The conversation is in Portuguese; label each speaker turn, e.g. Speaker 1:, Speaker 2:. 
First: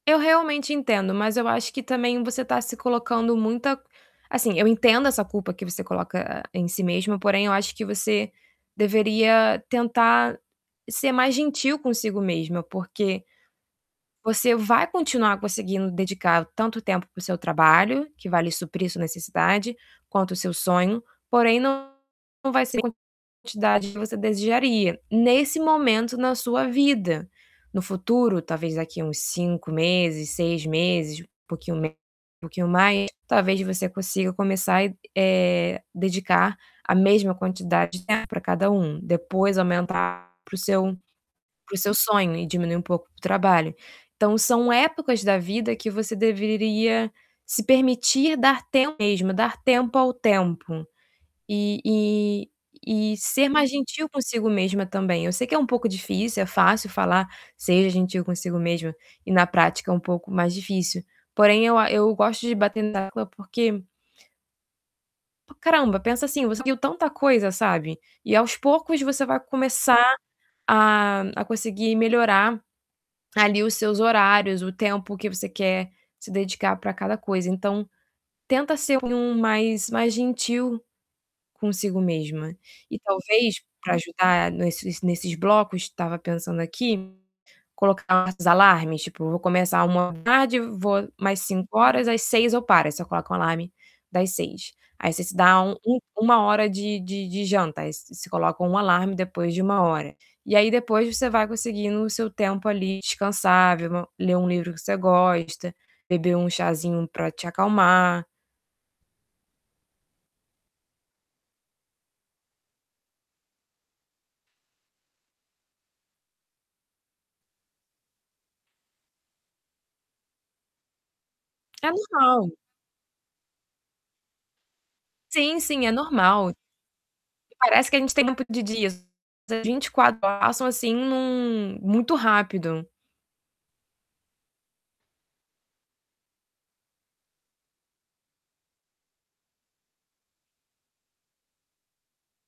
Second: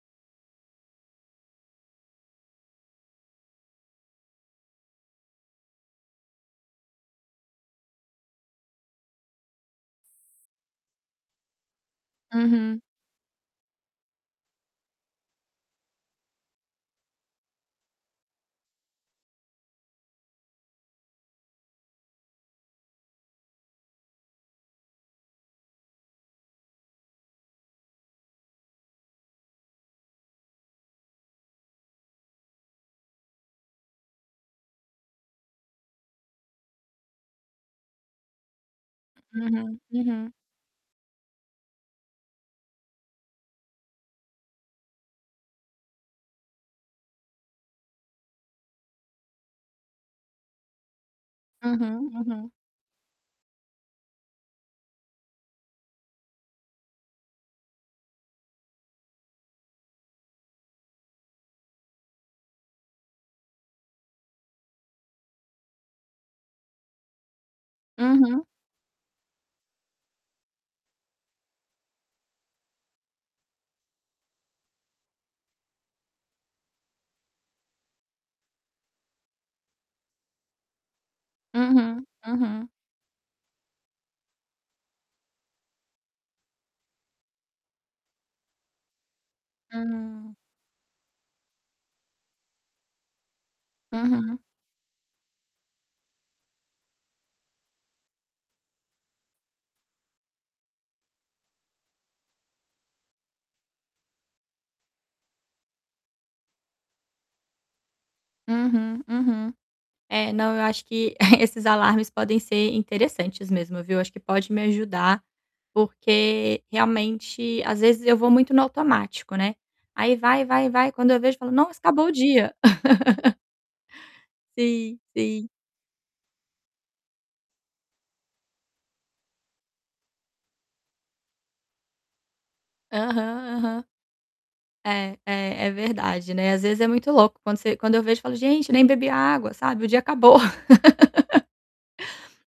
Speaker 1: Eu realmente entendo, mas eu acho que também você tá se colocando muita assim, eu entendo essa culpa que você coloca em si mesma, porém eu acho que você deveria tentar ser mais gentil consigo mesma,
Speaker 2: Uhum.
Speaker 1: porque você vai continuar conseguindo dedicar tanto tempo para o seu trabalho, que vai lhe suprir sua necessidade, quanto o seu sonho, porém não não vai ser quantidade que você desejaria, nesse momento na sua vida. No futuro, talvez daqui uns 5 meses, 6 meses, um pouquinho me um pouquinho mais, talvez você consiga começar, eh, dedicar a mesma quantidade de tempo para cada um, depois
Speaker 2: Uhum, uhum.
Speaker 1: aumentar para o seu para o seu sonho e diminuir um pouco o trabalho. Então são épocas da vida que você deveria se permitir dar tempo mesma, dar tempo ao tempo e
Speaker 2: Uhum,
Speaker 1: e
Speaker 2: uhum.
Speaker 1: e ser mais gentil consigo mesma também. Eu sei que é um pouco difícil, é fácil falar: "Seja gentil consigo mesma", e na prática é um pouco mais difícil. Porém eu a eu gosto de bater na tecla porque P caramba, pensa assim, você viu tanta coisa, sabe. E
Speaker 2: Uhum.
Speaker 1: aos poucos você vai começar a a conseguir melhorar ali os seus horários, o tempo que você quer se dedicar para cada coisa. Então tenta ser [unintelligible] mais mais gentil consigo
Speaker 2: Uhum.
Speaker 1: mesma.
Speaker 2: Uhum.
Speaker 1: E talvez para ajudar nesses nesses blocos, tava pensando aqui, colocar uns alarmes, tipo vou começar uma da
Speaker 2: Hum.
Speaker 1: tarde vou mais 5 horas, às 18:00 eu paro, aí você coloca um alarme das
Speaker 2: Uhum.
Speaker 1: 18:00. Aí você se dá um um 1 hora de de de jantas, aí você você coloca um alarme depois de 1 hora. E aí depois você vai conseguindo o seu tempo ali, descansar, ver uma ler um livro que você gosta, beber um chazinho para te acalmar.
Speaker 2: Uhum, uhum. É, não, eu acho que esses alarmes podem ser interessantes mesmo, viu. Acho que pode me ajudar, porque, realmente, às vezes eu vou muito no automático, né. Aí vai, vai, vai, quando eu vejo falo: "Nossa,
Speaker 1: É
Speaker 2: acabou o
Speaker 1: normal.
Speaker 2: dia". Sim, sim.
Speaker 1: Sim, sim, é normal. Parece que a gente tem tempo de dias, mas as 24 [unintelligible] passam assim num muito rápido.
Speaker 2: Aham, aham. É. É. É verdade, né. Às vezes é muito louco, quando você quando eu vejo eu falo: "Gente, nem bebi água", sabe? O dia acabou.